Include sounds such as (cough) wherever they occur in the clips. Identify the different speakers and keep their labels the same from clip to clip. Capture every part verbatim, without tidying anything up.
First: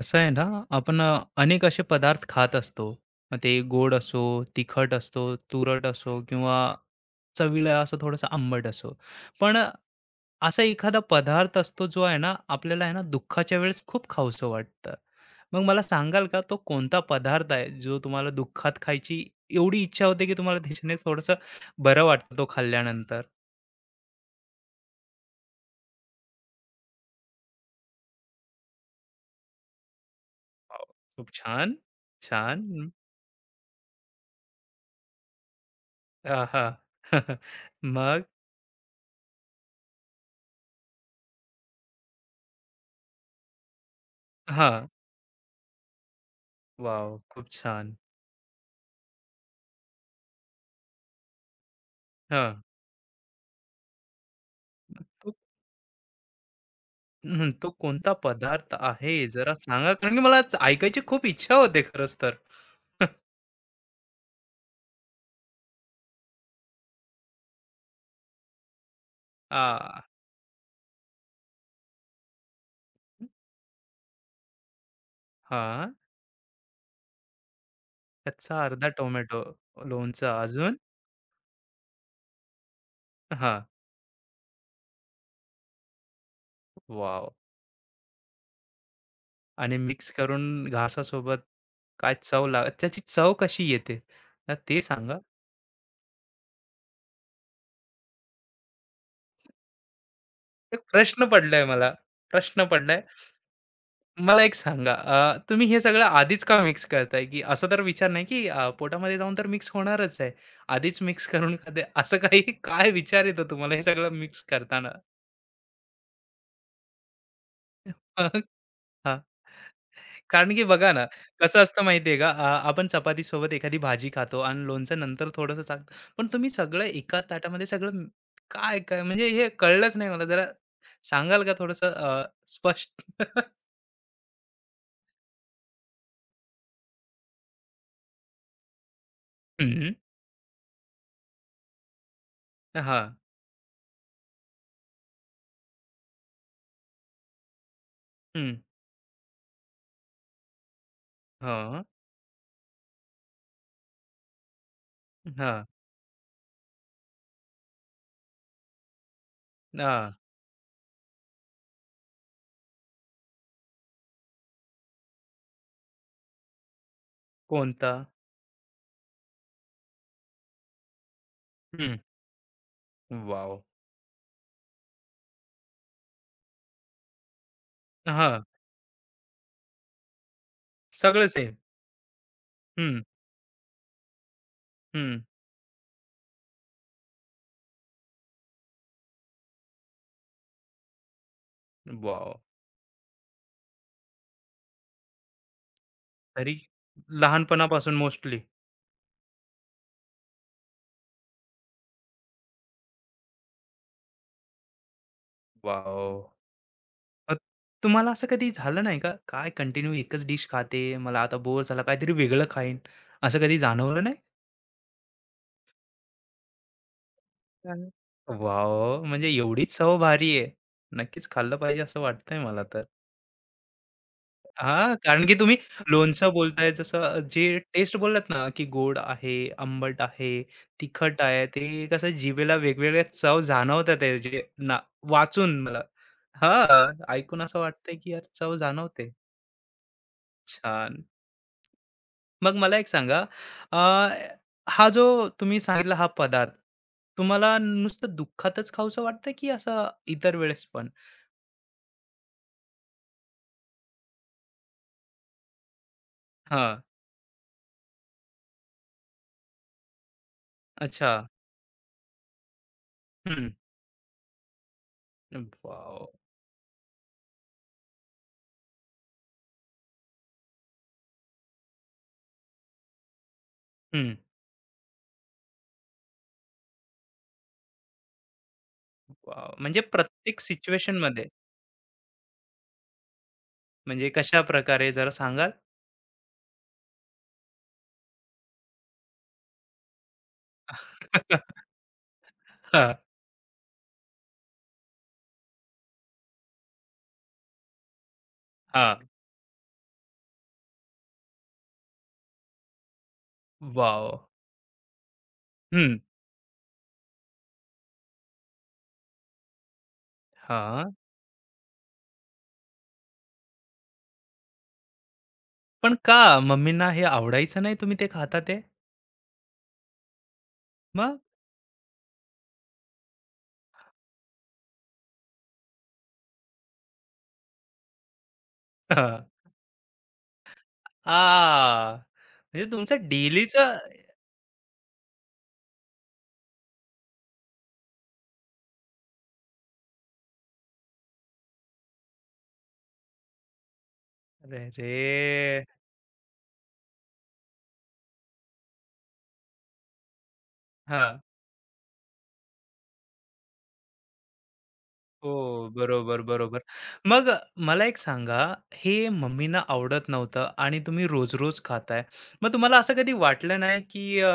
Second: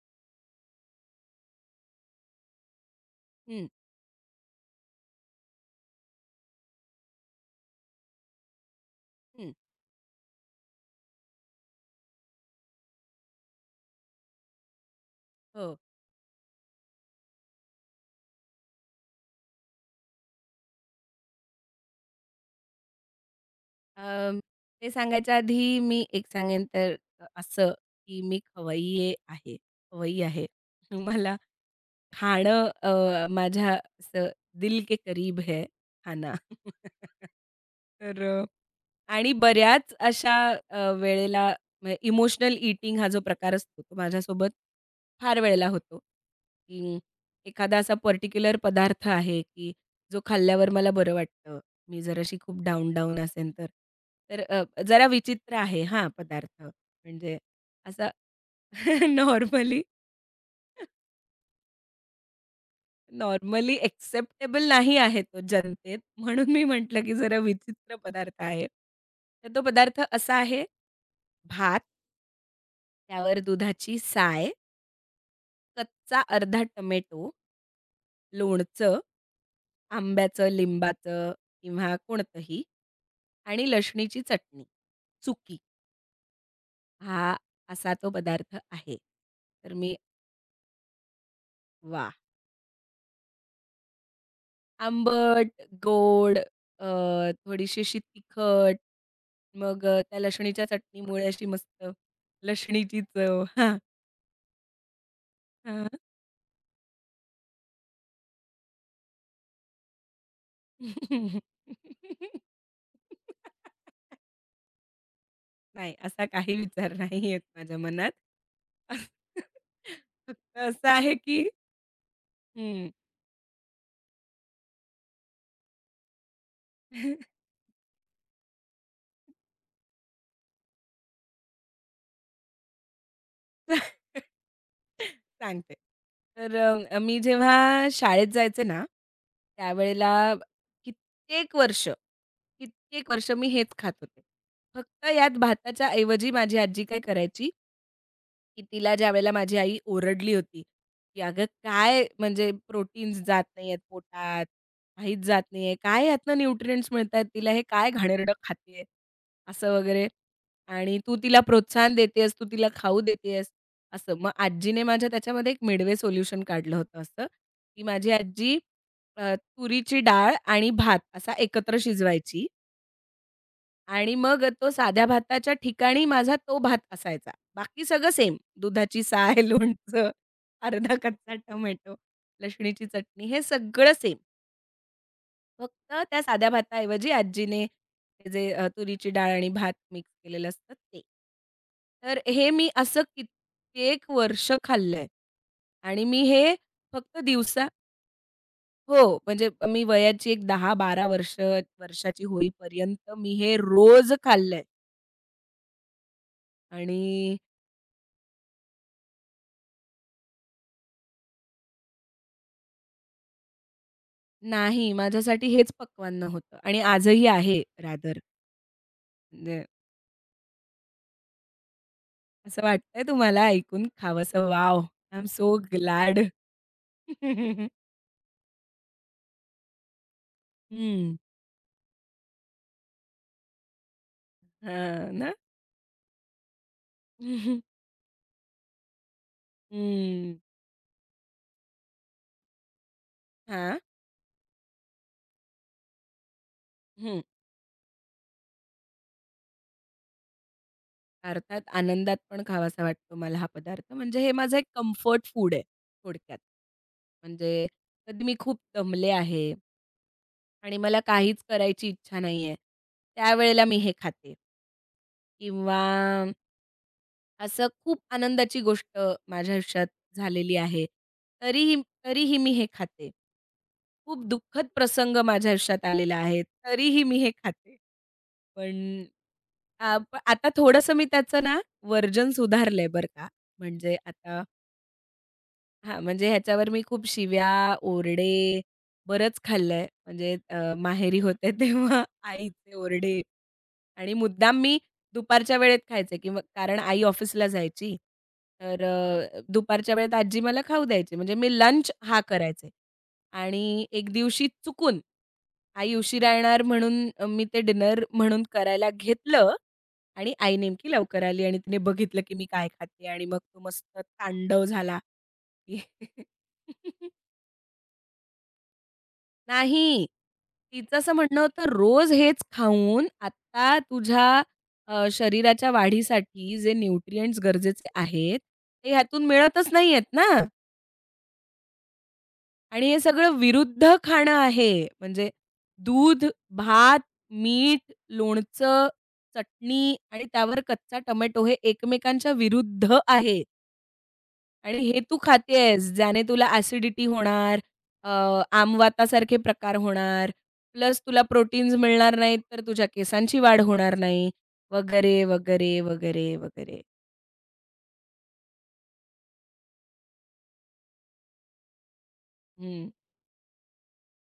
Speaker 1: असं आहे ना? आपण अ, अनेक असे पदार्थ खात असतो. मग ते
Speaker 2: हं,
Speaker 1: गोड असो, तिखट असतो, तुरट असो किंवा चवीला असं थोडंसं आंबट असो.
Speaker 2: हं.
Speaker 1: पण असा एखादा पदार्थ असतो जो आहे ना, आपल्याला आहे ना दुःखाच्या वेळेस खूप खाऊसं वाटतं. मग
Speaker 2: हो.
Speaker 1: मला सांगाल का, तो कोणता पदार्थ आहे जो तुम्हाला दुःखात खायची एवढी इच्छा होते, की तुम्हाला त्याच्याने थोडंसं बरं वाटतं तो खाल्ल्यानंतर?
Speaker 2: अं, ते सांगायच्या आधी मी एक सांगेन तर अ, असं, की मी खवय्ये आहे खवय्यी आहे.
Speaker 1: वाव, खूप
Speaker 2: मला
Speaker 1: छान.
Speaker 2: खाणं
Speaker 1: छान.
Speaker 2: अ, माझ्या असं दिल के करीब है खाना.
Speaker 1: हा.
Speaker 2: (laughs)
Speaker 1: (laughs) मग.
Speaker 2: तर आणि बऱ्याच अशा अ, वेळेला म्हणजे इमोशनल ईटिंग हा जो प्रकार असतो, तो माझ्यासोबत
Speaker 1: हा,
Speaker 2: फार वेळेला होतो, की
Speaker 1: वाव, खूप
Speaker 2: एखादा
Speaker 1: छान.
Speaker 2: असा पर्टिक्युलर पदार्थ आहे, की जो खाल्ल्यावर मला बरं वाटतं. मी जराशी खूप
Speaker 1: हां.
Speaker 2: डाऊन-डाऊन असेन तर. तर अ, जरा
Speaker 1: तो.
Speaker 2: विचित्र आहे हां, पदार्थ म्हणजे
Speaker 1: हं, तो
Speaker 2: असा
Speaker 1: कोणता पदार्थ
Speaker 2: (laughs)
Speaker 1: आहे जरा
Speaker 2: नॉर्मली
Speaker 1: सांगा? कारण की मला आज ऐकायची खूप इच्छा होते खरंच तर. (laughs)
Speaker 2: नॉर्मली एक्सेप्टेबल नाही आहे तो जनतेत, म्हणून मी म्हटलं, की जरा विचित्र पदार्थ आहे. तर तो पदार्थ
Speaker 1: आ.
Speaker 2: असा आहे भात त्यावर दुधाची साय,
Speaker 1: हां.
Speaker 2: कच्चा अर्धा टमेटो,
Speaker 1: कच्चा अर्धा
Speaker 2: लोणचं,
Speaker 1: टोमॅटो, लोणचं
Speaker 2: आंब्याचं,
Speaker 1: अजून.
Speaker 2: लिंबाचं किंवा कोणतंही
Speaker 1: हां.
Speaker 2: आणि लसणीची चटणी, चुकी.
Speaker 1: वॉव!
Speaker 2: हा असा तो पदार्थ आहे. तर
Speaker 1: आणि
Speaker 2: मी
Speaker 1: मिक्स करून घासासोबत.
Speaker 2: वाह!
Speaker 1: काय चव लाग त्याची चव कशी येते? अ, ते सांगा.
Speaker 2: आंबट, गोड, अ, थोडीशी अशी तिखट, मग अ, त्या लसणीच्या
Speaker 1: एक प्रश्न
Speaker 2: चटणीमुळे अशी
Speaker 1: पडलाय
Speaker 2: मस्त
Speaker 1: मला. प्रश्न
Speaker 2: लसणीची
Speaker 1: पडलाय.
Speaker 2: चव. हां,
Speaker 1: मला एक सांगा, अ, तुम्ही हे सगळं आधीच का मिक्स करताय? की असा तर विचार नाही की अ, पोटामध्ये जाऊन तर मिक्स होणारच आहे, आधीच मिक्स
Speaker 2: हां.
Speaker 1: करून खाते? असं काही
Speaker 2: (laughs)
Speaker 1: काय विचार येतो तुम्हाला हे सगळं मिक्स करताना?
Speaker 2: नाही, असा काही विचार नाही येत माझ्या मनात.
Speaker 1: (laughs) हां,
Speaker 2: (laughs)
Speaker 1: कारण
Speaker 2: फक्त
Speaker 1: की
Speaker 2: असं
Speaker 1: बघा ना,
Speaker 2: आहे, की
Speaker 1: कसं असतं माहिती का? अ, आपण
Speaker 2: हं.
Speaker 1: चपातीसोबत एखादी भाजी खातो आणि लोणचं नंतर थोडंसं टाकतो. पण तुम्ही सगळं एकाच ताटामध्ये सगळं म- काय, काय म्हणजे हे कळलंच नाही मला. जरा सांगाल का थोडंसं स्पष्ट? (laughs)
Speaker 2: (laughs) सांगते. तर अ, मी जेव्हा शाळेत जायचे ना,
Speaker 1: हं.
Speaker 2: त्यावेळेला कित्येक वर्ष,
Speaker 1: हां.
Speaker 2: कित्येक वर्ष मी हेच खात होते. फक्त यात भाताच्या ऐवजी माझी आजी काय करायची,
Speaker 1: हं.
Speaker 2: की तिला ज्यावेळेला माझी आई ओरडली होती, की "अगं
Speaker 1: (laughs) हां.
Speaker 2: काय म्हणजे प्रोटीन्स जात नाहीयेत पोटात, काहीच जात
Speaker 1: हां.
Speaker 2: नाहीये. काय यातनं न्यूट्रिएंट्स मिळतायत तिला, हे काय घाणेरडं खातेय?" असं वगैरे.
Speaker 1: हां.
Speaker 2: आणि "तू तिला प्रोत्साहन देतेयस, तू तिला खाऊ देतेयस." असं. मग आजीने माझ्या त्याच्यामध्ये एक मिडवे सोल्युशन काढलं होतं असं, की
Speaker 1: कोणता?
Speaker 2: माझी आजी अ, तुरीची डाळ आणि भात असा एकत्र
Speaker 1: हं.
Speaker 2: शिजवायची.
Speaker 1: वॉव!
Speaker 2: आणि मग तो साध्या भाताच्या ठिकाणी माझा तो भात असायचा. बाकी सगळं सेम.
Speaker 1: हां,
Speaker 2: दुधाची साय, (laughs) लोणचं, अर्धा
Speaker 1: सगळं
Speaker 2: कच्चा
Speaker 1: सेम.
Speaker 2: टोमॅटो, लसणीची
Speaker 1: हं.
Speaker 2: चटणी हे सगळं सेम.
Speaker 1: हं.
Speaker 2: फक्त त्या साध्या भाताऐवजी आजीने ते जे अ, तुरीची डाळ आणि भात मिक्स केलेलं असतं ते. तर
Speaker 1: वॉव!
Speaker 2: हे मी असं कित्येक वर्ष खाल्लंय आणि मी हे
Speaker 1: तरी
Speaker 2: फक्त दिवसा
Speaker 1: लहानपणापासून मोस्टली.
Speaker 2: हो, म्हणजे मी वयाची एक दहा ते बारा वर्ष वर्षाची होईपर्यंत मी हे रोज खाल्लंय
Speaker 1: वॉव!
Speaker 2: आणि
Speaker 1: मग तुम्हाला असं कधी झालं नाही का, काय कंटिन्यू एकच डिश खाते, मला आता बोर झाला, काहीतरी वेगळं खाईन, असं कधी जाणवलं नाही?
Speaker 2: नाही, माझ्यासाठी हेच पक्वान्न होतं आणि आजही आहे
Speaker 1: हं.
Speaker 2: रादर.
Speaker 1: वॉव! म्हणजे
Speaker 2: म्हणजे
Speaker 1: एवढीच चव भारी आहे. नक्कीच खाल्लं पाहिजे असं वाटतंय मला
Speaker 2: असं
Speaker 1: तर.
Speaker 2: वाटतंय तुम्हाला ऐकून खावंसं वॉव!
Speaker 1: हां,
Speaker 2: आय एम
Speaker 1: कारण की तुम्ही
Speaker 2: सो ग्लॅड.
Speaker 1: लोणचं बोलताय जसं जे
Speaker 2: (laughs)
Speaker 1: टेस्ट बोललात ना, की गोड आहे, आंबट आहे,
Speaker 2: हं.
Speaker 1: तिखट आहे. ते कसं जिभेला वेगवेगळ्या चव जाणवतात आहे जे ना
Speaker 2: हां ना?
Speaker 1: वाचून मला. हां, ऐकून असं
Speaker 2: (laughs)
Speaker 1: वाटतंय की यार चव जाणवते.
Speaker 2: हं.
Speaker 1: छान. मग मला एक सांगा, अ,
Speaker 2: हां.
Speaker 1: हा जो तुम्ही सांगितला हा पदार्थ,
Speaker 2: हं.
Speaker 1: तुम्हाला नुसतं दुःखातच खाऊसं वाटतं की असं इतर वेळेस पण?
Speaker 2: अर्थात आनंदात पण खावासा वाटतो मला हा पदार्थ. म्हणजे हे माझं एक कम्फर्ट फूड आहे थोडक्यात.
Speaker 1: हां.
Speaker 2: म्हणजे कधी मी खूप दमले आहे आणि मला
Speaker 1: अच्छा.
Speaker 2: काहीच करायची इच्छा नाहीये,
Speaker 1: हं.
Speaker 2: त्यावेळेला मी हे खाते. किंवा
Speaker 1: वॉव!
Speaker 2: असं खूप आनंदाची गोष्ट माझ्या आयुष्यात झालेली आहे. तरीही तरीही मी हे खाते.
Speaker 1: हं.
Speaker 2: खूप दुःखद प्रसंग माझ्या आयुष्यात आलेला आहे. तरीही मी हे खाते. पण
Speaker 1: वॉव! म्हणजे
Speaker 2: आ प-
Speaker 1: प्रत्येक
Speaker 2: आता थोडंसं मी
Speaker 1: सिच्युएशनमध्ये.
Speaker 2: त्याचं ना वर्जन सुधारलंय बरं का. म्हणजे
Speaker 1: म्हणजे कशा
Speaker 2: आता
Speaker 1: प्रकारे जरा सांगाल?
Speaker 2: हां, म्हणजे ह्याच्यावर मी खूप शिव्या, ओरडे बरंच खाल्लंय. म्हणजे अ, माहेरी होते
Speaker 1: (laughs)
Speaker 2: तेव्हा (laughs) आईचे
Speaker 1: हां.
Speaker 2: ओरडे आणि मुद्दाम मी दुपारच्या वेळेत खायचे किंवा कारण आई ऑफिसला जायची. तर
Speaker 1: हां.
Speaker 2: अ, दुपारच्या वेळेत आजी मला खाऊ द्यायची. म्हणजे मी लंच हा करायचे. आणि
Speaker 1: वॉव!
Speaker 2: एक दिवशी चुकून आई
Speaker 1: हं.
Speaker 2: उशिरा येणार म्हणून अ, मी ते डिनर म्हणून करायला घेतलं आणि आई नेमकी
Speaker 1: हां.
Speaker 2: लवकर आली आणि तिने बघितलं की मी काय खाते आणि मग तो मस्त तांडव झाला.
Speaker 1: पण का मम्मींना हे
Speaker 2: (laughs)
Speaker 1: आवडायचं नाही तुम्ही ते खाता ते?
Speaker 2: नाही. तिचं असं
Speaker 1: मग?
Speaker 2: म्हणणं होतं, "रोज हेच खाऊन आता तुझ्या अ, शरीराच्या वाढीसाठी जे न्यूट्रिएंट्स गरजेचे आहेत, ते
Speaker 1: (laughs)
Speaker 2: ह्यातून
Speaker 1: हा.
Speaker 2: मिळतच नाहीयेत ना.
Speaker 1: आ! म्हणजे
Speaker 2: आणि हे
Speaker 1: तुमचं
Speaker 2: सगळं
Speaker 1: डेलीचं.
Speaker 2: विरुद्ध खाणं आहे. म्हणजे दूध, भात, मीठ, लोणचं, चटणी आणि त्यावर कच्चा टोमॅटो हे एकमेकांच्या विरुद्ध आहे." आणि हे तू
Speaker 1: अरेरे!
Speaker 2: खातेयेस, ज्याने तुला ॲसिडिटी होणार, अ, आमवातासारखे प्रकार होणार, प्लस
Speaker 1: हां.
Speaker 2: तुला प्रोटीन्स मिळणार नाहीत, तर तुझ्या केसांची वाढ होणार नाही वगैरे,
Speaker 1: हो,
Speaker 2: वगैरे,
Speaker 1: बरोबर,
Speaker 2: वगैरे,
Speaker 1: बरोबर.
Speaker 2: वगैरे.
Speaker 1: मग मला एक सांगा, हे मम्मींना आवडत नव्हतं आणि तुम्ही रोज-रोज खाताय. मग तुम्हाला
Speaker 2: हं,
Speaker 1: असं कधी वाटलं नाही, की अ,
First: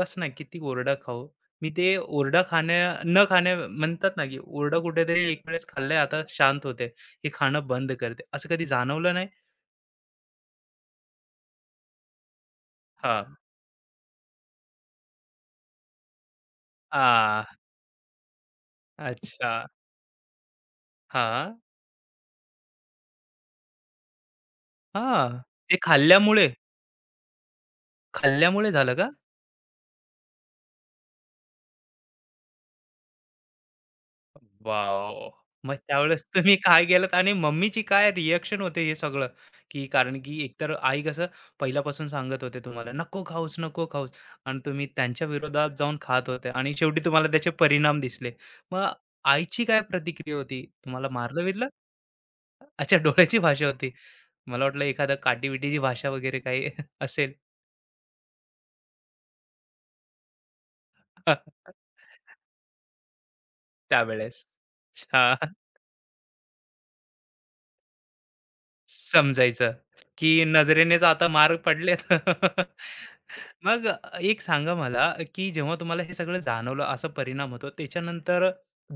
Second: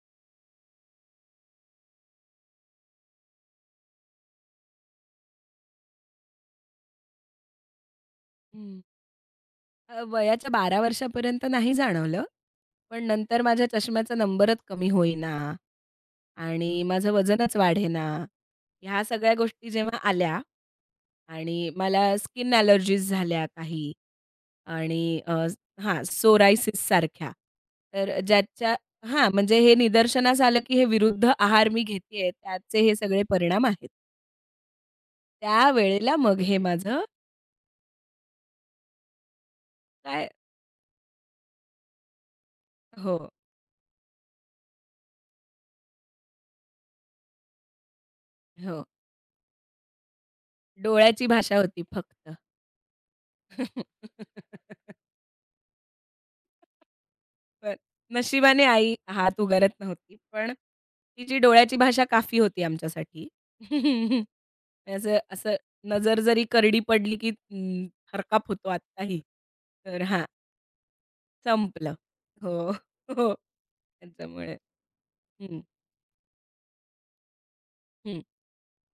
Speaker 1: बस ना किती ओरडा खाऊ? मी ते ओरडा खाण्या न खाण्या म्हणतात ना, की ओरडा कुठेतरी एक वेळेस खाल्लंय, आता शांत होते. हे खाणं बंद करते. असं कधी
Speaker 2: हं.
Speaker 1: जाणवलं नाही?
Speaker 2: अ, वयाच्या बारा वर्षापर्यंत नाही जाणवलं. पण
Speaker 1: हां.
Speaker 2: नंतर माझ्या चष्म्याचा नंबरच कमी होईना आणि माझं
Speaker 1: आ.
Speaker 2: वजनच वाढेना. ह्या सगळ्या
Speaker 1: अच्छा.
Speaker 2: गोष्टी जेव्हा आल्या
Speaker 1: हां.
Speaker 2: आणि मला स्किन ॲलर्जीज झाल्या काही. आणि
Speaker 1: हां.
Speaker 2: अ,
Speaker 1: ते
Speaker 2: हां,
Speaker 1: खाल्ल्यामुळे.
Speaker 2: सोरायसिससारख्या. तर
Speaker 1: खाल्ल्यामुळे
Speaker 2: ज्याच्या
Speaker 1: झालं का?
Speaker 2: हां, म्हणजे हे निदर्शनास आलं, की हे विरुद्ध आहार मी घेतेय, त्याचे हे सगळे परिणाम आहेत.
Speaker 1: वाव। मग
Speaker 2: त्यावेळेला
Speaker 1: त्यावेळेस
Speaker 2: मग
Speaker 1: तुम्ही
Speaker 2: हे
Speaker 1: काय
Speaker 2: माझं
Speaker 1: केलत आणि मम्मीची काय रिएक्शन होते हे सगळं? की कारण
Speaker 2: काय
Speaker 1: की एकतर आई कसं पहिल्यापासून सांगत होते तुम्हाला,
Speaker 2: हो,
Speaker 1: "नको खाऊस, नको खाऊस" आणि तुम्ही त्यांच्या विरोधात जाऊन खात होते आणि शेवटी तुम्हाला त्याचे परिणाम दिसले.
Speaker 2: हो.
Speaker 1: मग आईची काय प्रतिक्रिया होती? तुम्हाला
Speaker 2: डोळ्याची भाषा
Speaker 1: मारलं-बिरलं?
Speaker 2: होती फक्त.
Speaker 1: अच्छा, डोळ्याची भाषा होती. मला वाटलं
Speaker 2: (laughs)
Speaker 1: एखादा काटी भाषा वगैरे काही (laughs) असेल.
Speaker 2: पण नशिबाने आई हात उगारत नव्हती. पण तिची डोळ्याची
Speaker 1: (laughs)
Speaker 2: भाषा काफी होती आमच्यासाठी. (laughs)
Speaker 1: त्यावेळेस.
Speaker 2: असं असं नजर जरी करडी पडली, की हरकाप होतो आत्ताही.
Speaker 1: समजायचं,
Speaker 2: तर हां.
Speaker 1: की नजरेनेच आता मार
Speaker 2: संपलं.
Speaker 1: पडलेत. (laughs)
Speaker 2: हो, हो.
Speaker 1: मग एक
Speaker 2: त्याच्यामुळे.
Speaker 1: सांगा मला, की
Speaker 2: हं,
Speaker 1: जेव्हा तुम्हाला हे सगळं जाणवलं असा परिणाम होतो,
Speaker 2: हं.
Speaker 1: त्याच्यानंतर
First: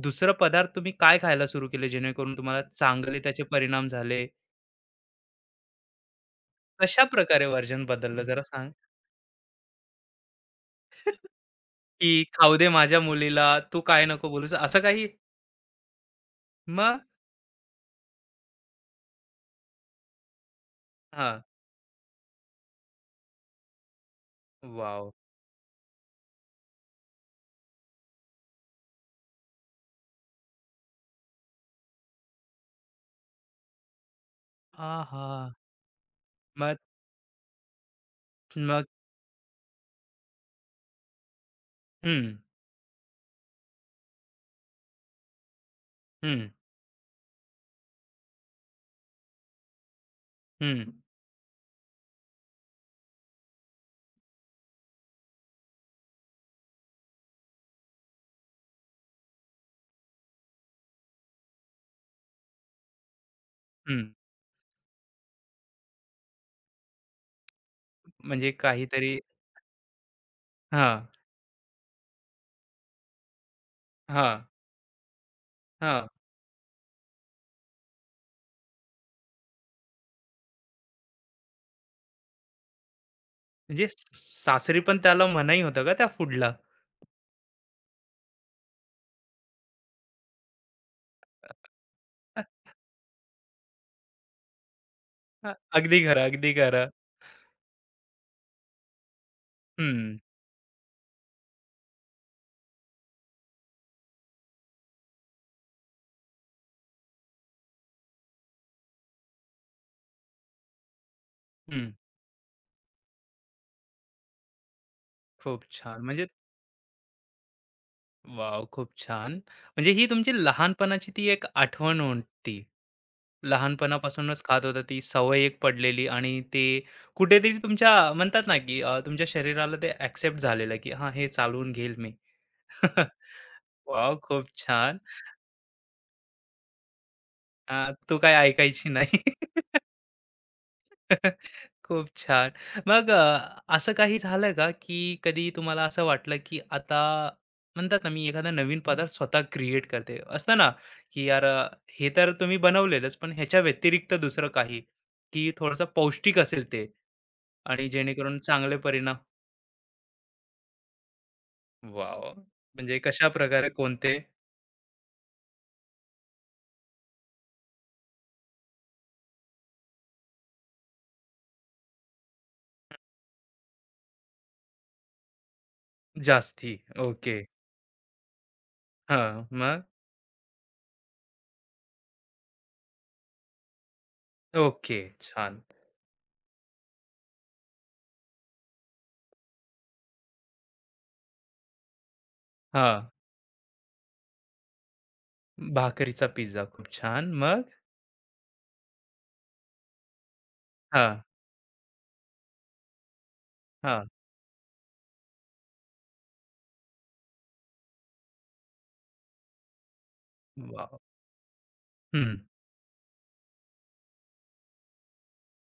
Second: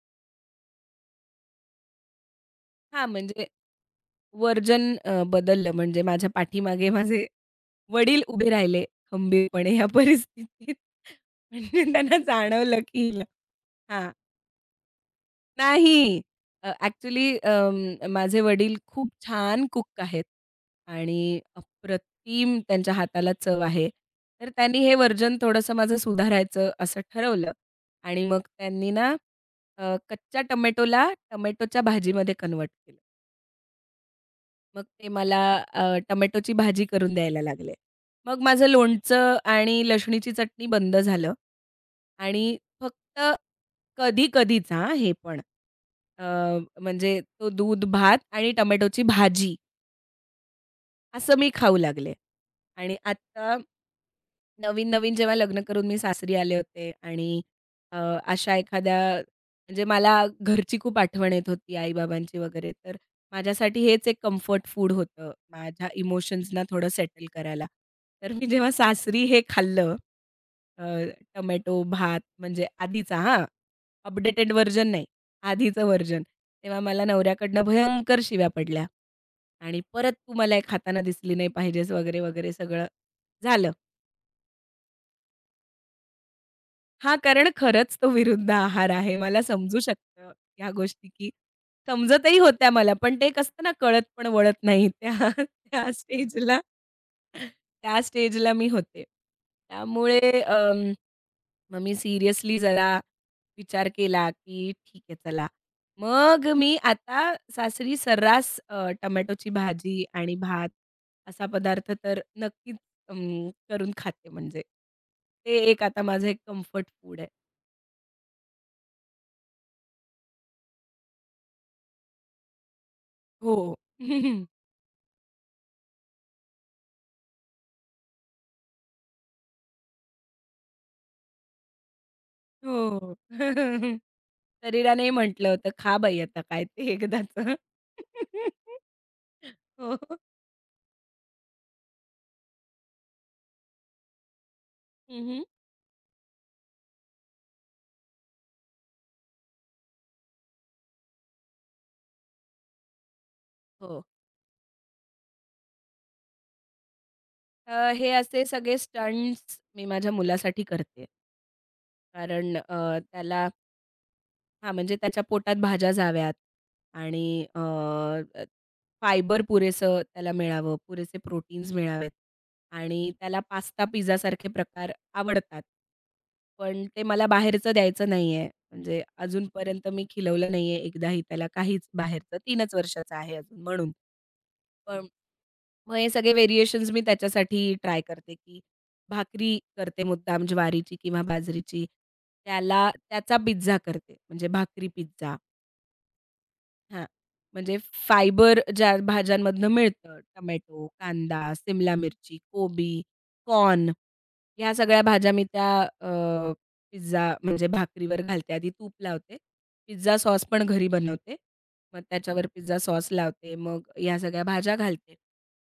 Speaker 1: दुसरा पदार्थ तुम्ही काय खायला सुरू केले जेणेकरून तुम्हाला
Speaker 2: हां,
Speaker 1: चांगले त्याचे
Speaker 2: म्हणजे
Speaker 1: परिणाम झाले?
Speaker 2: व्हर्जन अ, बदललं म्हणजे माझ्या पाठीमागे माझे
Speaker 1: कशाप्रकारे वर्जन
Speaker 2: वडील
Speaker 1: बदललं जरा
Speaker 2: उभे
Speaker 1: सांग?
Speaker 2: राहिले खंबीरपणे ह्या परिस्थितीत. (laughs) म्हणजे
Speaker 1: की
Speaker 2: त्यांना
Speaker 1: खाऊ दे
Speaker 2: जाणवलं
Speaker 1: माझ्या
Speaker 2: की हिला
Speaker 1: मुलीला, तू काय
Speaker 2: हां,
Speaker 1: नको बोलूस असं काही?
Speaker 2: नाही. अ,
Speaker 1: मग?
Speaker 2: ॲक्चुअली अं, माझे वडील खूप छान कुक आहेत आणि
Speaker 1: हां.
Speaker 2: अप्रतिम त्यांच्या हाताला चव आहे. तर त्यांनी हे
Speaker 1: वॉव!
Speaker 2: व्हर्जन थोडंसं माझं सुधारायचं असं ठरवलं आणि मग त्यांनी ना अ, कच्च्या टोमॅटोला टोमॅटोच्या भाजीमध्ये कन्व्हर्ट केलं. मग ते
Speaker 1: आहा!
Speaker 2: मला अ, टोमॅटोची
Speaker 1: मग.
Speaker 2: भाजी करून द्यायला लागले. मग माझं
Speaker 1: मग.
Speaker 2: लोणचं आणि लसणीची चटणी बंद झालं
Speaker 1: हं.
Speaker 2: आणि फक्त कधी-कधीच हां, हे पण. अ,
Speaker 1: हं.
Speaker 2: म्हणजे तो दूध, भात आणि टोमॅटोची भाजी
Speaker 1: हं.
Speaker 2: असं मी खाऊ लागले. आणि आत्ता नवीन-नवीन जेव्हा लग्न करून मी सासरी आले होते आणि अ, अशा एखाद्या म्हणजे मला घरची खूप आठवण येत होती आई-बाबांची वगैरे, तर माझ्यासाठी हेच
Speaker 1: हं.
Speaker 2: एक कम्फर्ट फूड होतं, माझ्या इमोशन्सना थोडं सेटल करायला. तर मी
Speaker 1: म्हणजे
Speaker 2: जेव्हा
Speaker 1: काहीतरी.
Speaker 2: सासरी हे खाल्लं, अ,
Speaker 1: हां.
Speaker 2: टोमॅटो भात म्हणजे आधीचा हां,
Speaker 1: हां.
Speaker 2: अपडेटेड व्हर्जन नाही. आधीचं
Speaker 1: हां.
Speaker 2: व्हर्जन. तेव्हा मला नवऱ्याकडनं भयंकर शिव्या पडल्या आणि परत तू मला एक हाताने दिसली नाही पाहिजेस वगैरे, वगैरे सगळं झालं.
Speaker 1: म्हणजे स- सासरी पण त्याला मनाई होतं का त्या फूडला?
Speaker 2: हां, कारण खरंच तो विरुद्ध आहार आहे. मला समजू शकतं ह्या गोष्टी, की समजतही
Speaker 1: (laughs)
Speaker 2: होत्या मला. पण ते एक असतं ना, कळत पण वळत नाही त्या (laughs) त्या
Speaker 1: अगदी खरं, अगदी
Speaker 2: स्टेजला
Speaker 1: खरं.
Speaker 2: त्या स्टेजला मी होते.
Speaker 1: हं.
Speaker 2: त्यामुळे अं, मग मी सीरियसली जरा विचार केला, की ठीक आहे चला. मग मी आता सासरी सर्रास अ, टोमॅटोची भाजी आणि भात असा
Speaker 1: हं.
Speaker 2: पदार्थ तर नक्कीच अं, करून खाते म्हणजे. ते
Speaker 1: खूप
Speaker 2: एक
Speaker 1: छान.
Speaker 2: आता
Speaker 1: म्हणजे.
Speaker 2: माझं एक कम्फर्ट फूड आहे.
Speaker 1: वॉव! खूप छान. म्हणजे ही तुमची लहानपणाची ती एक आठवण होती.
Speaker 2: हो.
Speaker 1: लहानपणापासूनच
Speaker 2: (laughs)
Speaker 1: खात होता, ती सवय एक पडलेली आणि ते कुठेतरी तुमच्या म्हणतात ना, की अ, तुमच्या शरीराला ते ॲक्सेप्ट झालेलं, की हां, हे चालवून घेईल मी. (laughs)
Speaker 2: हो. (laughs)
Speaker 1: वॉव! खूप छान.
Speaker 2: शरीरानेही म्हटलं होतं, "खा बाई आता काय ते एकदाचं."
Speaker 1: अ, तू काय ऐकायची नाही.
Speaker 2: (laughs)
Speaker 1: (laughs)
Speaker 2: हो.
Speaker 1: (laughs) खूप छान. मग अ, असं काही झालं का, की
Speaker 2: हं, हं.
Speaker 1: कधी तुम्हाला असं वाटलं, की आता म्हणतात ना, मी एखादा नवीन पदार्थ स्वतः क्रिएट करते? असतं ना, की यार अ, हे तर तुम्ही बनवलेलंच, पण ह्याच्या
Speaker 2: हो.
Speaker 1: व्यतिरिक्त दुसरं काही, की थोडंसं पौष्टिक असेल ते आणि
Speaker 2: अ, हे
Speaker 1: जेणेकरून
Speaker 2: असे
Speaker 1: चांगले
Speaker 2: सगळे
Speaker 1: परिणाम.
Speaker 2: स्टंट्स मी माझ्या मुलासाठी करते.
Speaker 1: वॉव!
Speaker 2: कारण अ,
Speaker 1: म्हणजे
Speaker 2: त्याला
Speaker 1: कशाप्रकारे कोणते?
Speaker 2: हां, म्हणजे त्याच्या पोटात भाज्या जाव्यात आणि अ, अ, फायबर पुरेसं त्याला मिळावं, पुरेसे प्रोटीन्स मिळावेत आणि त्याला पास्ता, पिझ्झासारखे प्रकार आवडतात.
Speaker 1: जास्ती.
Speaker 2: पण ते मला
Speaker 1: ओके.
Speaker 2: बाहेरचं द्यायचं नाहीये. म्हणजे
Speaker 1: हां. मग?
Speaker 2: अजूनपर्यंत मी खिलवलं नाहीये एकदाही त्याला काहीच बाहेरचं. तीनच वर्षाचा आहे अजून म्हणून.
Speaker 1: ओके.
Speaker 2: पण
Speaker 1: छान.
Speaker 2: मग हे सगळे व्हेरिएशन्स मी त्याच्यासाठी ट्राय करते, की भाकरी करते मुद्दाम ज्वारीची किंवा बाजरीची. त्याला
Speaker 1: हां.
Speaker 2: त्याचा पिझ्झा करते म्हणजे भाकरी पिझ्झा.
Speaker 1: भाकरीचा पिझ्झा. खूप
Speaker 2: हां,
Speaker 1: छान. मग?
Speaker 2: म्हणजे फायबर ज्या भाज्यांमधनं मिळतं, टोमॅटो,
Speaker 1: हां.
Speaker 2: कांदा, सिमला मिरची, कोबी, कॉर्न
Speaker 1: हां.
Speaker 2: ह्या सगळ्या भाज्या मी त्या अ, पिझ्झा म्हणजे भाकरीवर घालते. आधी तूप लावते. पिझ्झा सॉस पण घरी
Speaker 1: वॉव!
Speaker 2: बनवते. मग
Speaker 1: हं.
Speaker 2: त्याच्यावर पिझ्झा सॉस लावते. मग ह्या सगळ्या भाज्या घालते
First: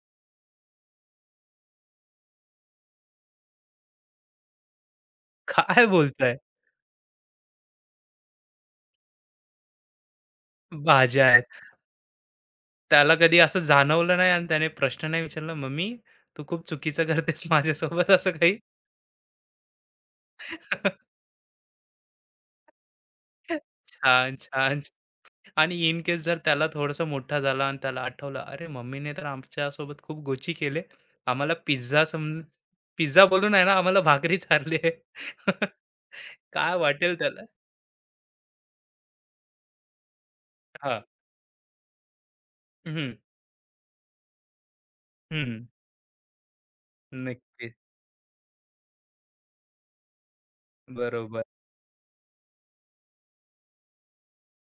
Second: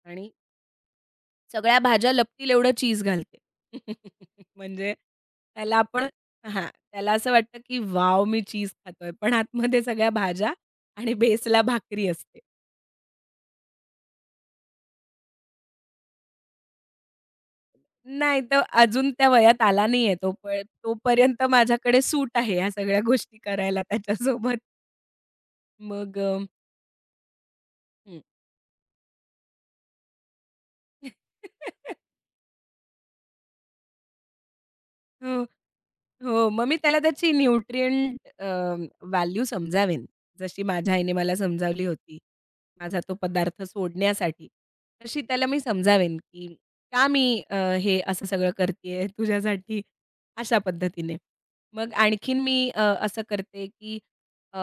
Speaker 2: आणि सगळ्या भाज्या लपतील एवढं चीज घालते. (laughs) म्हणजे त्याला
Speaker 1: काय
Speaker 2: आपण
Speaker 1: बोलताय?
Speaker 2: हां, त्याला असं वाटतं, की वाव मी चीज खातोय. पण आतमध्ये सगळ्या भाज्या आणि
Speaker 1: भाज्या आहेत.
Speaker 2: बेसला भाकरी असते.
Speaker 1: त्याला कधी असं जाणवलं नाही आणि त्याने प्रश्न नाही विचारला, "मम्मी, तू खूप चुकीचं करतेस (laughs) माझ्यासोबत," असं
Speaker 2: नाही
Speaker 1: काही?
Speaker 2: तर अजून त्या वयात आला नाहीये तो प
Speaker 1: (laughs)
Speaker 2: तोपर्यंत माझ्याकडे सूट आहे ह्या सगळ्या गोष्टी करायला
Speaker 1: छान,
Speaker 2: त्याच्यासोबत.
Speaker 1: छान. आणि इन
Speaker 2: मग
Speaker 1: केस
Speaker 2: अ,
Speaker 1: जर त्याला थोडंसं मोठा झाला आणि त्याला
Speaker 2: हं.
Speaker 1: आठवलं, "अरे, मम्मीने तर आमच्यासोबत खूप गोची केले. आम्हाला
Speaker 2: (laughs)
Speaker 1: पिझ्झा समज पिझ्झा बोलून आहे ना, आम्हाला भाकरी चारली आहे."
Speaker 2: हो.
Speaker 1: (laughs)
Speaker 2: हो, मग
Speaker 1: काय
Speaker 2: मी त्याला
Speaker 1: वाटेल
Speaker 2: त्याची
Speaker 1: त्याला?
Speaker 2: न्यूट्रिएंट अ, व्हॅल्यू समजावेन. जशी माझ्या
Speaker 1: हां.
Speaker 2: आईने मला समजावली होती. माझा
Speaker 1: हं.
Speaker 2: तो पदार्थ सोडण्यासाठी. तशी त्याला मी
Speaker 1: हं.
Speaker 2: समजावेन, की का मी अ,
Speaker 1: नक्कीच.
Speaker 2: हे असं सगळं करतीये तुझ्यासाठी, अशा पद्धतीने.
Speaker 1: बरोबर.
Speaker 2: मग आणखीन मी अ, असं करते, की अ,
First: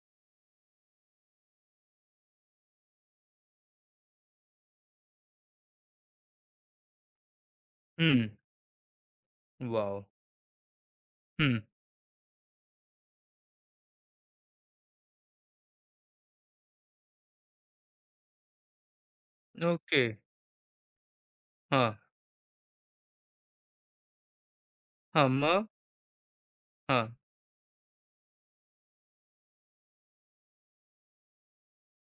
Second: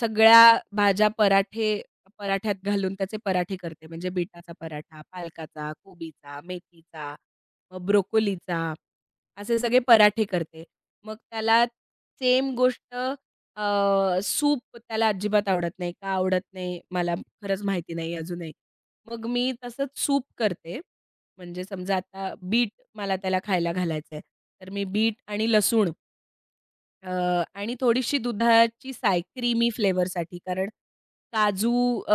Speaker 2: सगळ्या भाज्या पराठे पराठ्यात घालून त्याचे पराठे करते. म्हणजे बीटाचा पराठा, पालकाचा, कोबीचा, मेथीचा, मग
Speaker 1: हं.
Speaker 2: ब्रोकोलीचा. असे सगळे
Speaker 1: वॉव!
Speaker 2: पराठे करते. मग
Speaker 1: हं.
Speaker 2: त्याला सेम गोष्ट अ, सूप त्याला अजिबात आवडत नाही. का आवडत नाही मला खरंच माहिती नाही अजूनही. मग मी तसंच
Speaker 1: ओके.
Speaker 2: सूप करते. म्हणजे
Speaker 1: हां.
Speaker 2: समजा आता बीट मला त्याला खायला घालायचंय. तर मी बीट
Speaker 1: हां.
Speaker 2: आणि
Speaker 1: मग?
Speaker 2: लसूण
Speaker 1: हां,
Speaker 2: अ, आणि थोडीशी दुधाची साय क्रीमी फ्लेवरसाठी. कारण काजू अ,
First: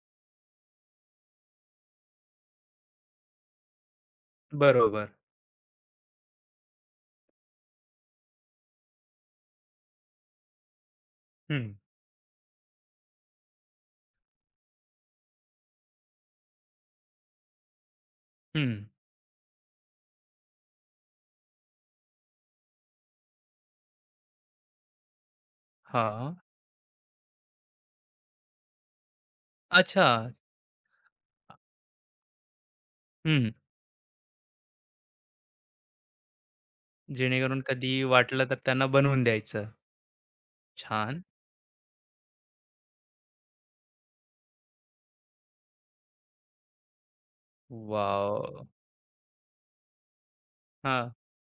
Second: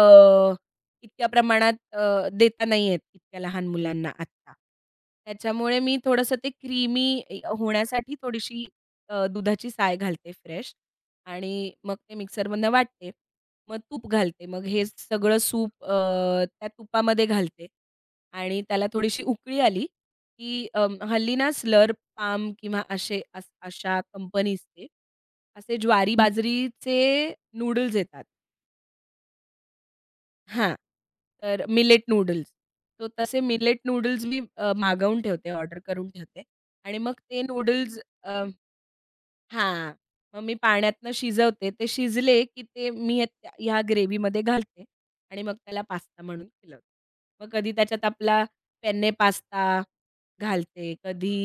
Speaker 2: इतक्या प्रमाणात अ, देता नाही येत इतक्या लहान मुलांना आत्ता.
Speaker 1: बरोबर.
Speaker 2: त्याच्यामुळे मी थोडंसं ते क्रीमी होण्यासाठी थोडीशी अ, दुधाची साय घालते फ्रेश
Speaker 1: हं.
Speaker 2: आणि मग ते मिक्सरमधनं वाटते. मग तूप घालते. मग हे सगळं सूप अ, त्या तुपामध्ये घालते आणि
Speaker 1: हं.
Speaker 2: त्याला थोडीशी उकळी आली, की अ, हल्ली ना स्लर्प पाम किंवा असे अस अशा कंपनीजचे असे ज्वारी हं.
Speaker 1: हां.
Speaker 2: बाजरीचे नूडल्स येतात.
Speaker 1: अच्छा.
Speaker 2: हां, तर मिलेट नूडल्स. तो तसे
Speaker 1: हं.
Speaker 2: मिलेट नूडल्स मी अ, मागवून ठेवते, ऑर्डर करून ठेवते आणि मग ते
Speaker 1: जेणेकरून कधी
Speaker 2: नूडल्स
Speaker 1: वाटलं तर त्यांना बनवून द्यायचं.
Speaker 2: हां, मग मी पाण्यातनं
Speaker 1: छान.
Speaker 2: शिजवते. ते शिजले की ते मी त्या ह्या ग्रेव्हीमध्ये घालते आणि मग त्याला पास्ता म्हणून खिलवते. मग कधी त्याच्यात आपला
Speaker 1: वाव
Speaker 2: पेन्ने पास्ता घालते,
Speaker 1: हां.
Speaker 2: कधी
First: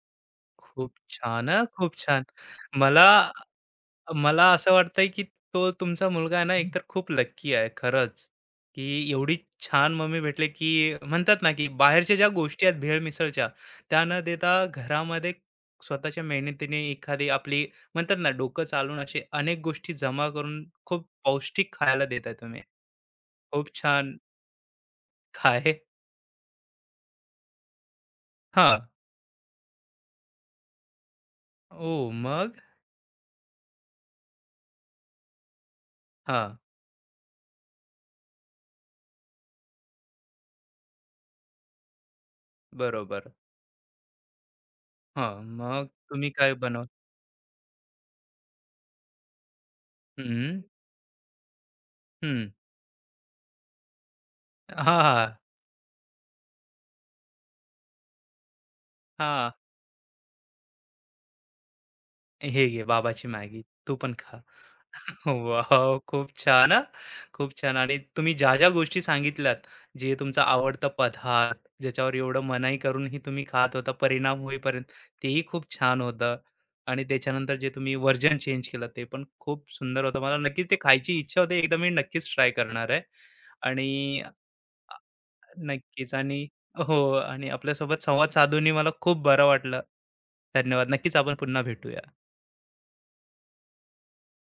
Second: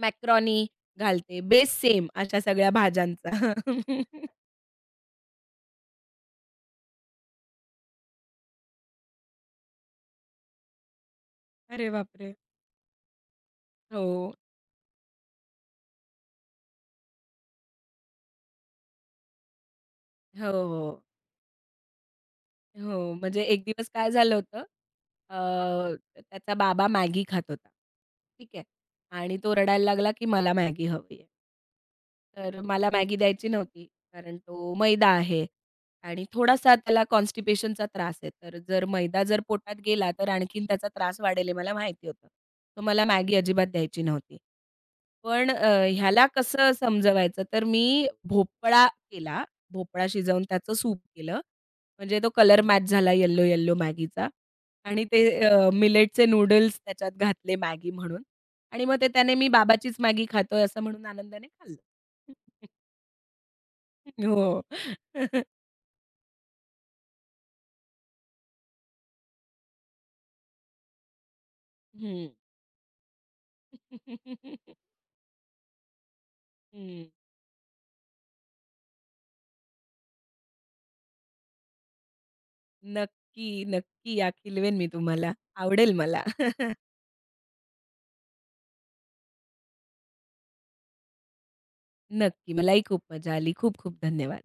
Speaker 2: मॅक्रोनी
Speaker 1: खूप
Speaker 2: घालते.
Speaker 1: छान हां,
Speaker 2: बेस
Speaker 1: खूप
Speaker 2: सेम
Speaker 1: छान.
Speaker 2: अशा सगळ्या
Speaker 1: मला
Speaker 2: भाज्यांचा. (laughs)
Speaker 1: मला असं वाटतंय की तो तुमचा मुलगा आहे ना एकतर खूप लक्की आहे खरंच, की एवढी छान मम्मी भेटली, की म्हणतात ना की
Speaker 2: अरे
Speaker 1: बाहेरच्या ज्या
Speaker 2: बापरे!
Speaker 1: गोष्टी आहेत भेळ मिसळच्या, त्या न
Speaker 2: हो,
Speaker 1: देता घरामध्ये स्वतःच्या मेहनतीने एखादी आपली म्हणतात ना डोकं चालवून असे अनेक गोष्टी जमा
Speaker 2: हो,
Speaker 1: करून
Speaker 2: हो.
Speaker 1: खूप पौष्टिक खायला देताय तुम्ही.
Speaker 2: हो, म्हणजे एक
Speaker 1: खूप
Speaker 2: दिवस काय
Speaker 1: छान.
Speaker 2: झालं होतं,
Speaker 1: काय?
Speaker 2: अ, त्याचा बाबा मॅगी खात होता. ठीक आहे.
Speaker 1: हां.
Speaker 2: आणि तो रडायला लागला, की मला मॅगी हवी आहे.
Speaker 1: ओह!
Speaker 2: तर
Speaker 1: मग?
Speaker 2: मला मॅगी द्यायची नव्हती. कारण तो मैदा आहे आणि
Speaker 1: हां.
Speaker 2: थोडासा त्याला कॉन्स्टिपेशनचा त्रास आहे. तर जर मैदा जर पोटात गेला, तर आणखीन त्याचा त्रास वाढेल हे मला माहिती होतं. तर मला
Speaker 1: बरोबर.
Speaker 2: मॅगी अजिबात द्यायची नव्हती.
Speaker 1: हां.
Speaker 2: पण अ,
Speaker 1: मग
Speaker 2: ह्याला
Speaker 1: तुम्ही काय
Speaker 2: कसं
Speaker 1: बनव
Speaker 2: समजवायचं, तर मी भोपळा केला. भोपळा शिजवून
Speaker 1: हं.
Speaker 2: त्याचं सूप केलं. म्हणजे तो
Speaker 1: हं.
Speaker 2: कलर मॅच झाला येलो-येलो मॅगीचा
Speaker 1: हां.
Speaker 2: आणि ते
Speaker 1: हां.
Speaker 2: अ, मिलेटचे नूडल्स त्याच्यात घातले मॅगी म्हणून आणि मग ते त्याने मी बाबाचीच मॅगी खातोय असं म्हणून आनंदाने खाल्लं.
Speaker 1: हे घे बाबाची मॅगी, तू पण खा.
Speaker 2: हो. (laughs)
Speaker 1: वॉव! खूप छान हां. खूप छान आणि तुम्ही ज्या-ज्या गोष्टी सांगितल्यात, जे तुमचा आवडता पदार्थ, ज्याच्यावर
Speaker 2: हं.
Speaker 1: एवढं मनाई करूनही तुम्ही खात
Speaker 2: हं.
Speaker 1: होता, परिणाम
Speaker 2: (laughs)
Speaker 1: होईपर्यंत, तेही खूप छान होतं आणि त्याच्यानंतर जे तुम्ही वर्जन चेंज केलं, ते पण खूप सुंदर होतं. मला नक्कीच ते खायची इच्छा होती. एकदा मी नक्कीच ट्राय करणार आहे.
Speaker 2: नक्की, नक्की
Speaker 1: आणि अ,
Speaker 2: या खिलवेन मी तुम्हाला. आवडेल
Speaker 1: नक्कीच.
Speaker 2: मला.
Speaker 1: आणि
Speaker 2: (laughs)
Speaker 1: हो, आणि आपल्यासोबत संवाद साधूनही मला खूप बरं वाटलं. धन्यवाद. नक्कीच आपण पुन्हा भेटूया.
Speaker 2: नक्की. मलाही खूप मजा आली. खूप खूप धन्यवाद.